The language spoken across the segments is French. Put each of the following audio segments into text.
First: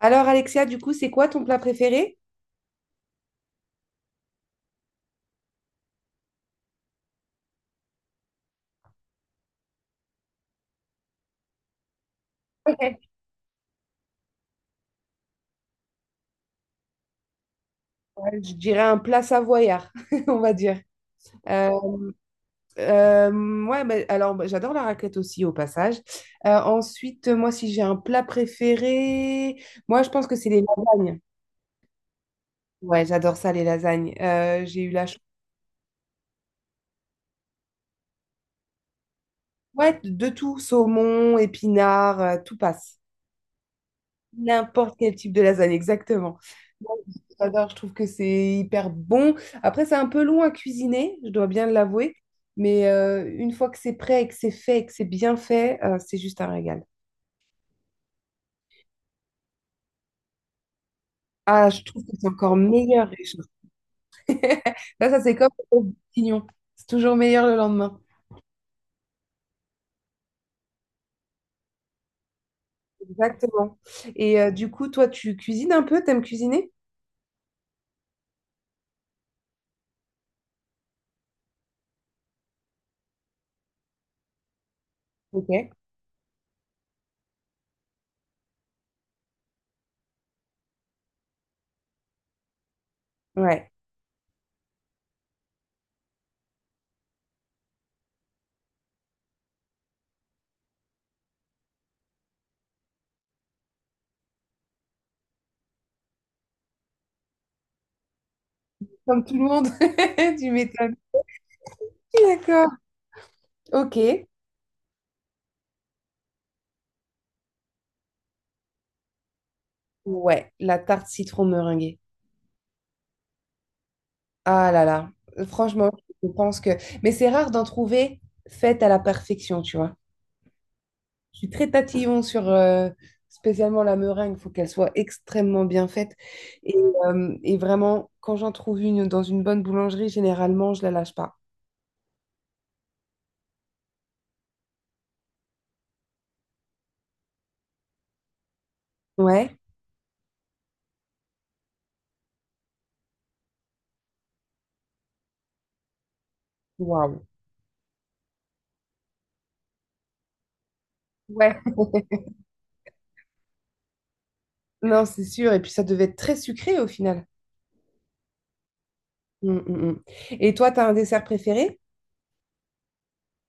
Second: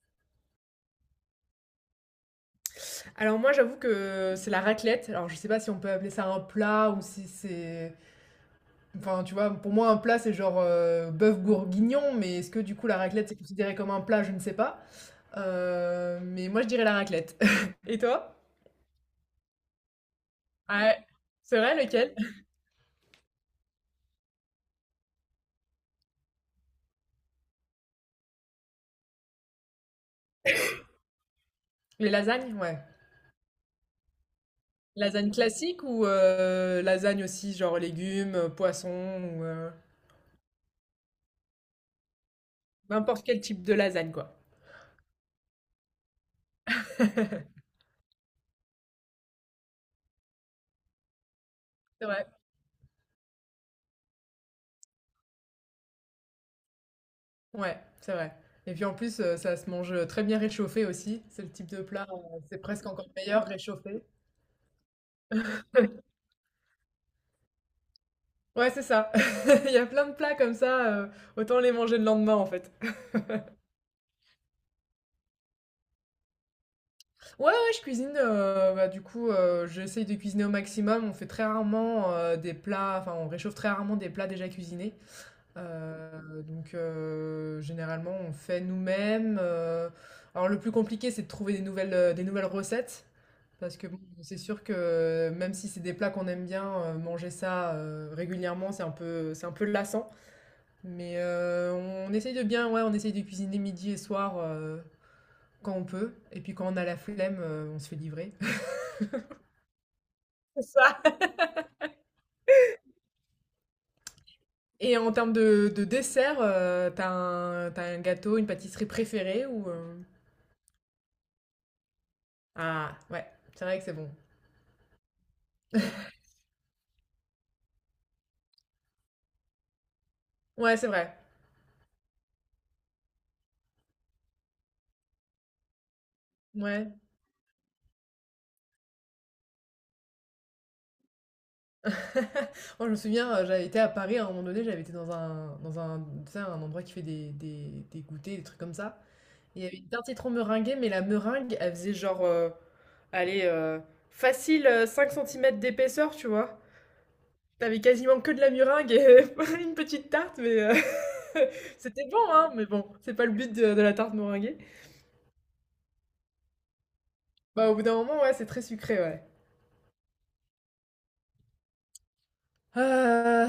Alors, Alexia, du coup, c'est quoi ton plat préféré? Alors moi j'avoue que c'est la raclette. Alors je sais pas si on peut appeler ça un plat ou si c'est... Enfin tu vois, pour moi un plat c'est genre bœuf bourguignon, mais est-ce que du coup la Ouais. raclette c'est considéré comme un plat, je ne sais pas. Mais moi je dirais la raclette. Et Ouais, toi? je dirais un plat savoyard, on va dire. Ouais. C'est Euh, vrai lequel? euh, J'adore la raclette aussi, au passage. Ensuite, moi, si j'ai un plat préféré, moi, je pense que c'est les lasagnes. Les lasagnes? Ouais. Ouais, j'adore ça, les lasagnes. J'ai eu la chance. Lasagne classique ou lasagne aussi genre légumes, poissons ou Ouais, de tout, saumon, épinards, tout passe. n'importe quel type de lasagne quoi. N'importe quel type de lasagne, exactement. Moi, j'adore, je trouve que c'est hyper bon. Après, c'est un peu long à cuisiner, je dois bien C'est l'avouer, vrai. mais une fois que c'est prêt et que c'est fait et que c'est bien fait, c'est juste un régal. Ouais, c'est vrai. Et puis en plus, ça se mange, très bien réchauffé aussi. C'est le type Ah, je de trouve plat, que c'est encore c'est presque meilleur, encore Richard. meilleur réchauffé. Là, ça, c'est comme au bourguignon. C'est toujours meilleur le lendemain. Ouais, c'est ça. Il y a plein de plats comme ça, autant les manger le lendemain en fait. Exactement. Et du coup, toi, tu cuisines un peu? T'aimes cuisiner? Ouais, ouais, je cuisine, bah, du coup, j'essaye de cuisiner au maximum. On fait très rarement, des plats enfin, on réchauffe très rarement des plats déjà cuisinés. Ok. Donc généralement, on fait nous-mêmes, alors le plus compliqué, c'est de trouver des nouvelles recettes. Ouais. Parce que bon, c'est sûr que même si c'est des plats qu'on aime bien, manger ça régulièrement, c'est un peu lassant. Mais on, essaye de bien, ouais, on essaye de cuisiner midi et soir quand on peut. Et puis quand on a la flemme, on se fait livrer. Comme tout le monde, tu C'est m'étonnes. ça. D'accord. Ok. Et en termes de dessert, t'as un gâteau, une pâtisserie préférée ou Ouais, la tarte citron meringuée. Ah, ouais, c'est vrai que c'est bon. Ah là là, franchement, je pense que… Mais c'est rare d'en trouver faite à la perfection, tu vois. Ouais, c'est vrai. Je suis très tatillon sur spécialement la meringue, il faut qu'elle soit extrêmement bien faite. Et, Ouais. Et vraiment, quand j'en trouve une dans une bonne boulangerie, généralement, je la lâche pas. Moi, je me souviens, j'avais été à Paris à un moment donné, j'avais été dans un, tu sais, un endroit qui fait des goûters, des trucs comme ça. Ouais, Et il y avait une tarte citron meringuée, mais la meringue, elle faisait genre, allez, facile 5 cm d'épaisseur, tu vois. waouh. T'avais quasiment que de la meringue et une petite tarte, mais Ouais. c'était bon, hein, mais bon, c'est pas le but de la tarte meringuée. Non, c'est sûr. Et puis ça devait être très sucré au final. Bah, au bout d'un moment, ouais, c'est très sucré, ouais. Hum, hum, hum. Et toi, t'as un dessert préféré? Euh,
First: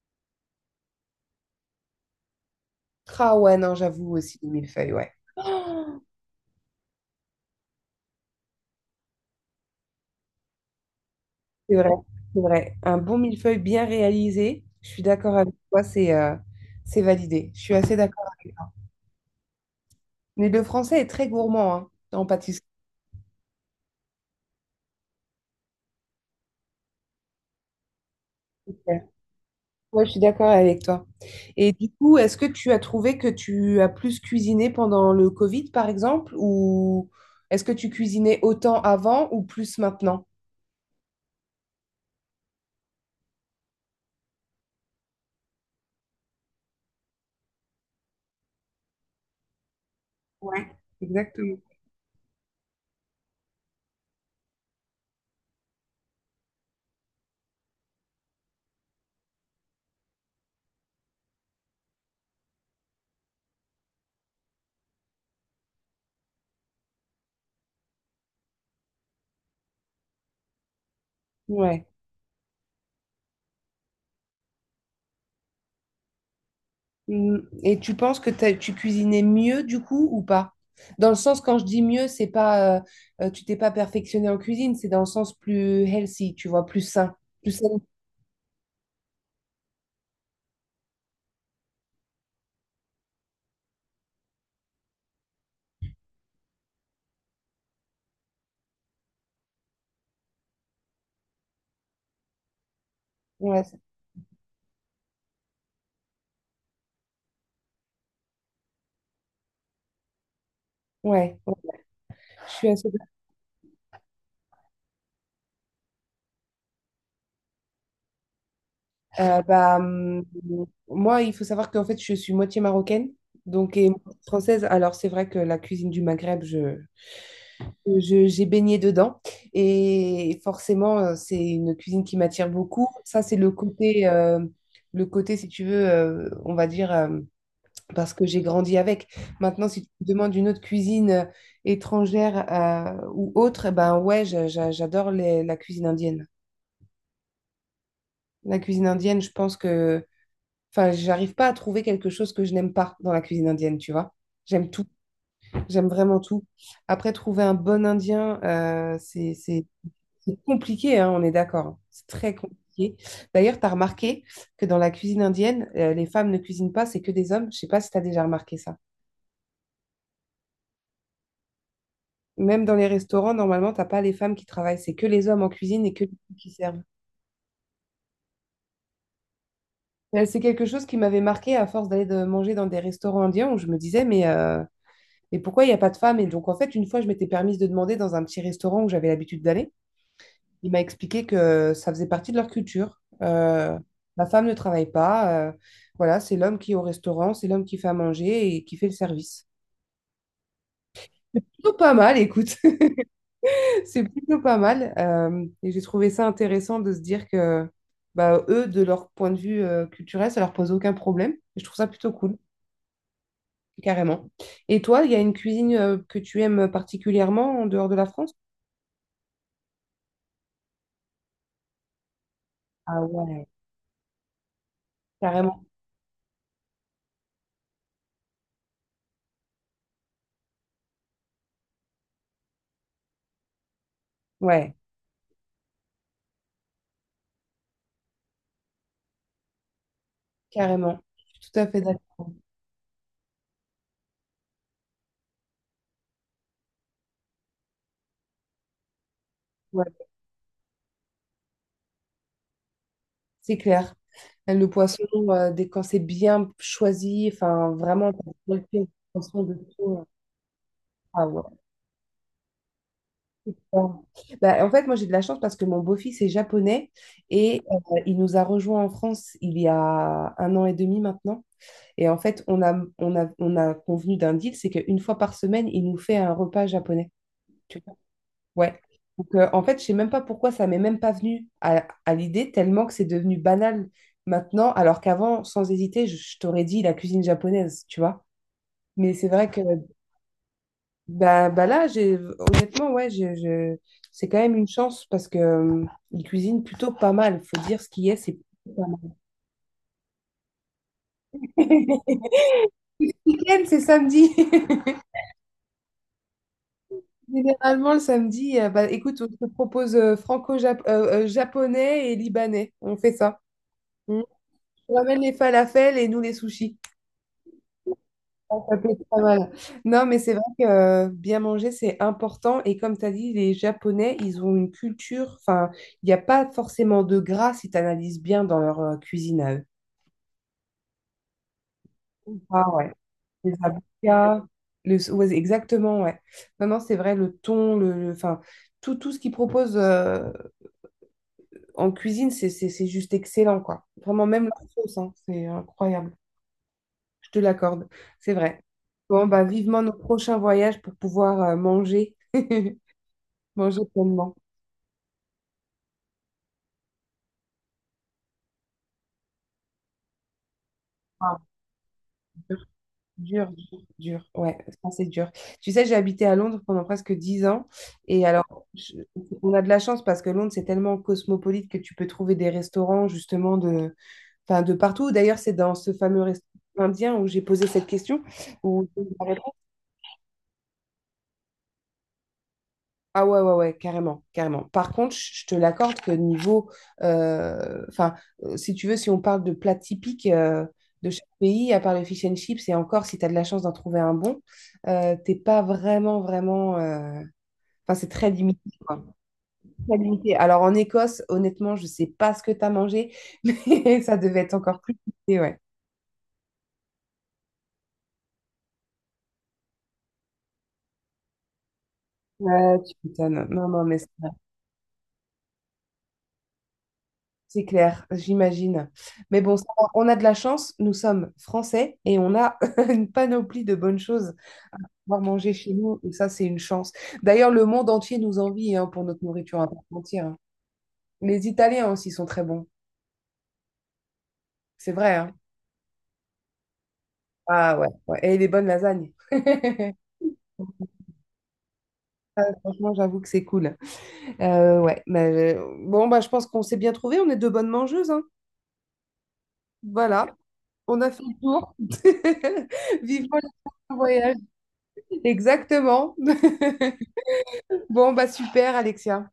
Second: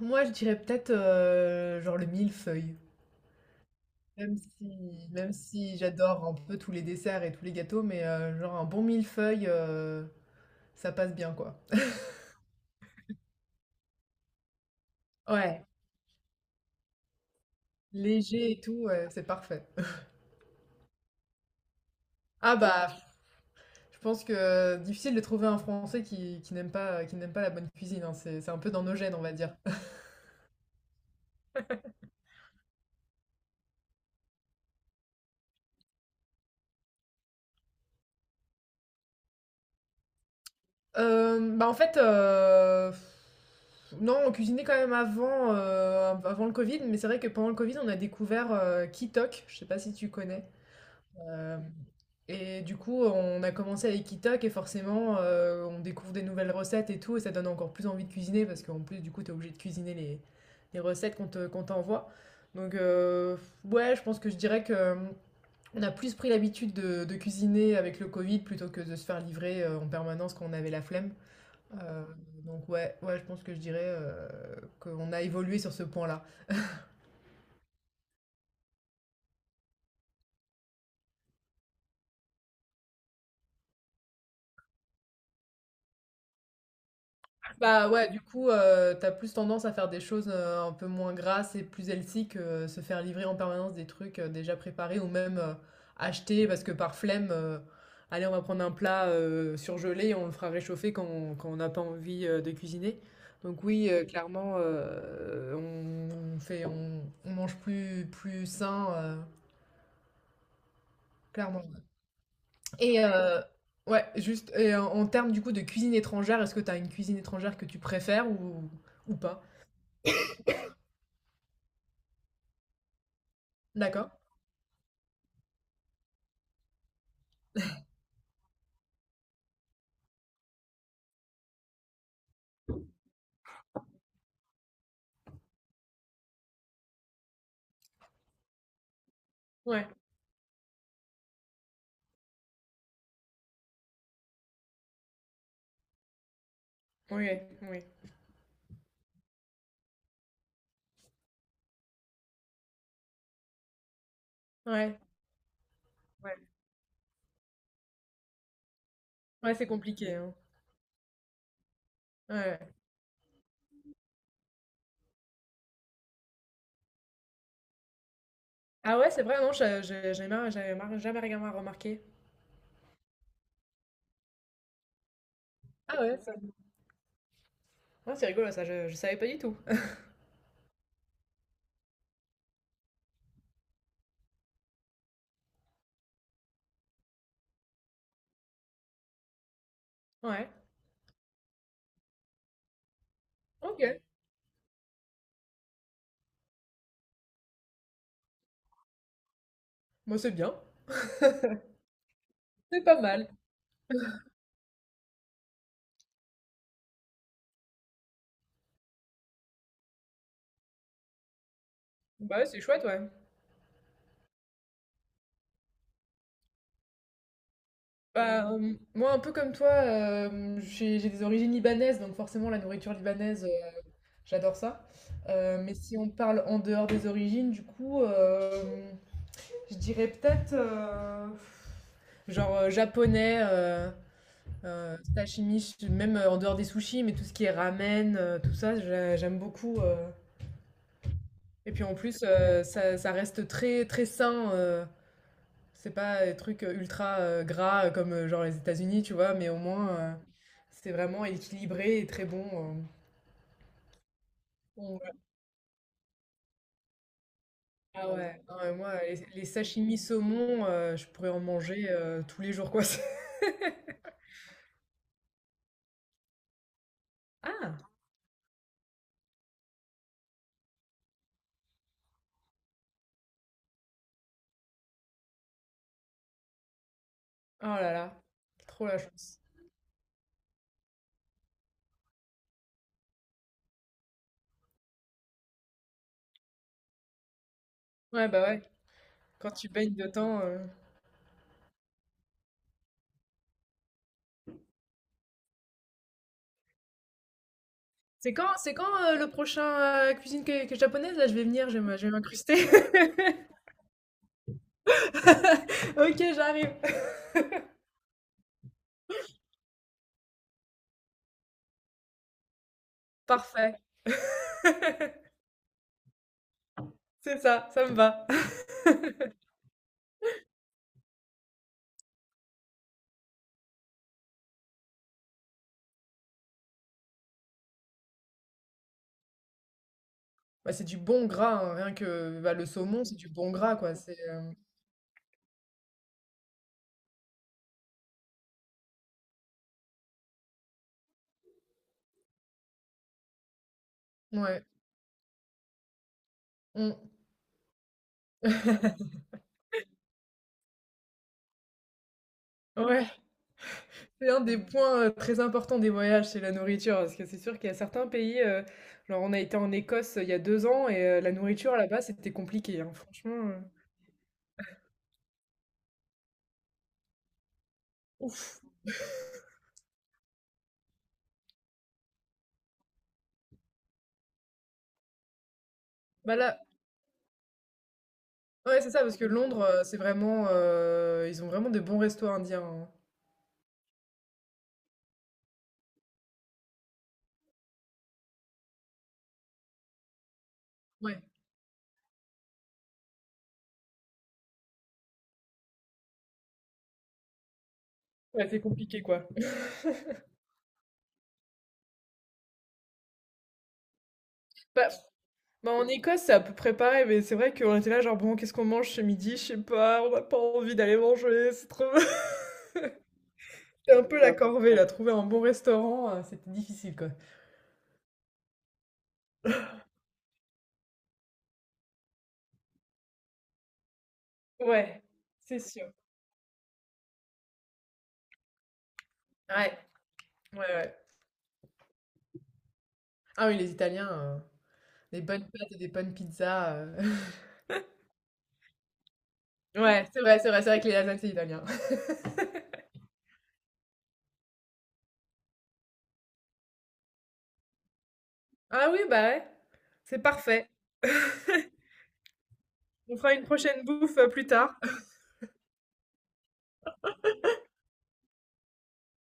moi, je dirais peut-être genre le millefeuille. Ah ouais, non, j'avoue Même aussi, les si millefeuilles, ouais. même si j'adore un peu tous les desserts et tous les gâteaux, mais genre un bon millefeuille, ça passe bien, quoi. C'est vrai, c'est vrai. Un bon millefeuille bien réalisé, je suis d'accord avec Ouais, toi, c'est validé. Je suis assez d'accord léger avec et toi. tout, ouais, c'est parfait. Mais le français est très gourmand hein, en Ah pâtisserie. bah, je pense que difficile de trouver un Français qui n'aime pas la bonne cuisine, hein, c'est un peu dans nos gènes, on va dire. Ouais, je suis d'accord avec toi. Et du coup, est-ce que tu as trouvé que tu as plus cuisiné pendant le Covid, par exemple, ou est-ce que tu cuisinais autant avant ou plus maintenant? Bah, en fait, non, on cuisinait quand même avant, avant le Covid, mais c'est vrai que pendant le Covid, on a découvert, Kitok, je sais pas si tu connais? Ouais, Euh, exactement. et du coup, on a commencé avec Itok et forcément, on découvre des nouvelles recettes et tout, et ça donne encore plus envie de cuisiner parce qu'en plus, du coup, t'es obligé de cuisiner les recettes qu'on t'envoie. Donc, ouais, je pense que je dirais que on a plus pris l'habitude de cuisiner avec le Covid plutôt que de se faire livrer en permanence quand on avait la flemme. Ouais. Euh, donc, ouais, ouais, je pense que je dirais qu'on a évolué sur ce point-là. Mm. Et tu penses que tu cuisinais mieux du coup ou pas? Dans le sens, quand je dis mieux, c'est pas tu t'es pas perfectionné en cuisine, c'est dans le sens plus healthy, tu vois, plus sain. Plus sain. Bah ouais, du coup, t'as plus tendance à faire des choses un peu moins grasses et plus healthy que se faire livrer en permanence des trucs déjà préparés ou même acheter parce que par flemme, allez, on va prendre un plat surgelé et on le fera réchauffer quand on n'a pas envie de cuisiner. Ouais, Donc c'est- oui, clairement, on mange plus sain, ouais, ouais, clairement. je suis assez Et d'accord. euh, ouais, juste, et en termes du coup de cuisine étrangère, est-ce que t'as une cuisine étrangère que tu préfères ou Euh, pas? bah, hum, Moi, il faut savoir qu'en fait, je suis moitié marocaine, donc et D'accord. moitié française. Alors, c'est vrai que la cuisine du Maghreb, j'ai baigné dedans. Et forcément, c'est une cuisine qui m'attire beaucoup. Ça, c'est le côté, si tu veux, on va dire, parce que j'ai grandi avec. Maintenant, si Ouais, tu me demandes une autre cuisine étrangère ou autre, eh ben ouais, j'adore la cuisine indienne. ouais, ouais, La cuisine indienne, je pense que, enfin, j'arrive pas à trouver quelque chose que je n'aime pas dans la cuisine indienne, tu vois. J'aime tout. ouais, J'aime vraiment ouais, tout. Après, trouver un bon Indien, ouais, c'est compliqué, hein. c'est compliqué, hein, on est d'accord. Hein. C'est très Ouais. Ouais. compliqué. D'ailleurs, tu as remarqué que dans la cuisine indienne, les femmes ne cuisinent pas, c'est que des hommes. Je sais pas si tu as déjà remarqué ça. Ah ouais, c'est vrai, non, je- j'ai marre- j'avais marre- jamais rien remarqué. Même dans les restaurants, normalement, t'as pas les femmes qui travaillent, c'est que les hommes en cuisine et Ah que les ouais, ça. femmes qui servent. Ouais, c'est rigolo, ça, je savais pas du tout. C'est quelque chose qui m'avait marqué à force manger dans des restaurants indiens où je me disais, mais pourquoi il n'y a pas de femmes? Et donc, en fait, une fois, je m'étais permise de demander dans un petit restaurant où j'avais l'habitude d'aller. Ouais, Il m'a expliqué que ça faisait partie de leur culture. Ok, La femme ne travaille pas. Voilà, c'est l'homme qui est au restaurant, c'est l'homme qui fait à manger et qui fait le service. moi c'est bien, Plutôt pas mal, écoute. c'est pas mal. C'est plutôt pas mal. Et j'ai trouvé ça intéressant de se dire que bah, eux, de leur point de vue culturel, ça leur pose aucun problème. Et je trouve ça plutôt cool, Bah, ouais, c'est chouette, ouais. carrément. Et toi, il y a une cuisine que tu aimes particulièrement en dehors de la France? Moi, un peu comme toi, j'ai des origines libanaises, donc forcément, la nourriture Ah libanaise, ouais, j'adore ça. Euh, carrément. mais si on parle en dehors des origines, du coup, je dirais peut-être genre japonais. Ouais, Sashimi, même en dehors des sushis, mais tout ce qui est ramen, tout ça, j'aime beaucoup. Carrément. Je suis tout à Et fait puis en plus, d'accord. Ça reste très très sain. C'est pas des trucs ultra gras comme genre les États-Unis, tu vois, mais au Ouais. moins c'est vraiment équilibré et très bon. euh. C'est clair. Le Bon, poisson, ouais. Dès quand c'est bien choisi, enfin vraiment, Ah t'as ouais, non, bien mais fait moi, les, attention les de sashimi tout. Euh. saumon, je Ah pourrais en ouais. manger tous les jours, quoi. Ouais. Bah, en fait, moi j'ai de la chance parce que mon beau-fils est japonais et Ah! Il nous a rejoints en France il y a un an et demi maintenant. Et en fait, on a convenu d'un deal, c'est qu'une fois par semaine, il nous fait un repas japonais. Oh là là, Ouais. trop la Donc, chance. En fait, je sais même pas pourquoi ça m'est même pas venu à l'idée, tellement que c'est devenu banal maintenant, alors qu'avant, sans hésiter, je t'aurais dit la cuisine japonaise, tu vois. Ouais, bah ouais, Mais c'est vrai quand que tu baignes dedans. Bah, bah là, j'ai, honnêtement, ouais, c'est quand même une chance parce que ils cuisinent plutôt pas mal. Faut dire ce qui est, c'est C'est quand, plutôt c'est pas quand mal. Le prochain cuisine que japonaise? Là, je vais venir, je vais m'incruster. Week-end, c'est samedi. Ok, j'arrive. Généralement, le samedi, bah, écoute, on te propose franco-japonais et libanais. On fait ça. Parfait. On ramène les falafels et nous les sushis. C'est ça, ça me va. Ah, ça peut être pas mal. Non, mais c'est vrai que bien manger, c'est important. Et comme tu as dit, les Japonais, ils ont une culture, enfin, il n'y a pas forcément de gras si tu analyses bien dans leur cuisine à eux. Bah, c'est du bon gras, hein, rien que bah, le Ah ouais, saumon, c'est du bon les gras, quoi. C'est avocats, le, ouais, exactement, ouais. Non, non, c'est vrai, le thon, enfin, tout, tout ce qu'ils proposent en cuisine, c'est juste excellent, quoi. Vraiment, même Ouais, leur sauce, hein, c'est incroyable. Mm. Je te l'accorde, c'est vrai. Bon, bah, vivement nos prochains voyages pour pouvoir manger. Ouais. Manger C'est pleinement. un des points très importants des voyages, c'est la nourriture, parce que c'est sûr qu'il y a certains pays. Genre, on a été en Écosse il y a 2 ans et la Ah, nourriture là-bas, c'était dur, compliqué, hein, franchement. dur, dur. Dur. Ouais, ça c'est dur. Tu sais, j'ai habité à Londres pendant presque 10 ans. Et Ouf. alors, je- on a de la chance parce que Londres, c'est tellement cosmopolite que tu peux trouver des restaurants justement de, enfin, de partout. D'ailleurs, c'est dans ce fameux Bah restaurant là, indien où j'ai posé cette question, ouais, où c'est ça, parce que Londres, c'est vraiment, ils ont vraiment de bons restos indiens, hein. ah ouais, ouais, ouais, carrément, carrément. Par contre, je te l'accorde que niveau, enfin, si tu veux, si on parle de plats typiques de Ouais. chaque pays, à part le fish and chips, et encore, si tu as de la chance d'en trouver un bon, t'es pas vraiment, vraiment… Enfin, c'est très Ouais, c'est limité, compliqué quoi. quoi. Très limité. Alors, en Écosse, honnêtement, je sais pas ce que tu as mangé, mais ça devait être encore Bah, plus limité, ouais. bah, en Écosse, c'est à peu près pareil, mais c'est vrai qu'on était là, genre bon, qu'est-ce qu'on mange ce midi? Je sais pas, on n'a pas envie d'aller manger, c'est trop. Ouais, tu m'étonnes. Non, non, C'est mais… un c'est peu la corvée là, trouver un bon restaurant, c'était difficile quoi. C'est clair, j'imagine. Mais bon, ça, va, on a de la chance, nous sommes français et on a une panoplie de bonnes choses à Ouais, pouvoir manger c'est chez sûr. nous. Et ça, c'est une chance. D'ailleurs, le monde entier nous envie hein, pour notre nourriture à part Ouais, entière, hein. ouais, ouais. Les Italiens aussi sont très bons. Ah oui, les Italiens, C'est vrai, des hein. bonnes pâtes et des bonnes pizzas. Ah ouais, ouais. Et les bonnes lasagnes. Ouais, ouais, c'est vrai, c'est vrai, c'est vrai que les lasagnes, c'est italien. Franchement, j'avoue que c'est cool. Ouais, mais bon, bah, je pense qu'on s'est bien trouvés. On est deux bonnes mangeuses, hein. Ah oui, bah ouais, c'est Voilà, parfait. on a fait le tour. On fera Vivement une prochaine le bouffe voyage. plus tard. Exactement. Bon, bah super, Alexia.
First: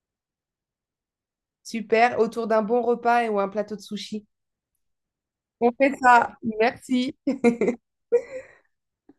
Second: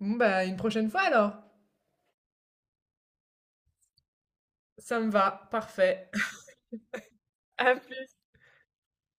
Bon, bah, une prochaine fois alors. Super, autour d'un bon repas et ou un plateau de sushi. Ça me va, On fait parfait. ça. Merci. À plus.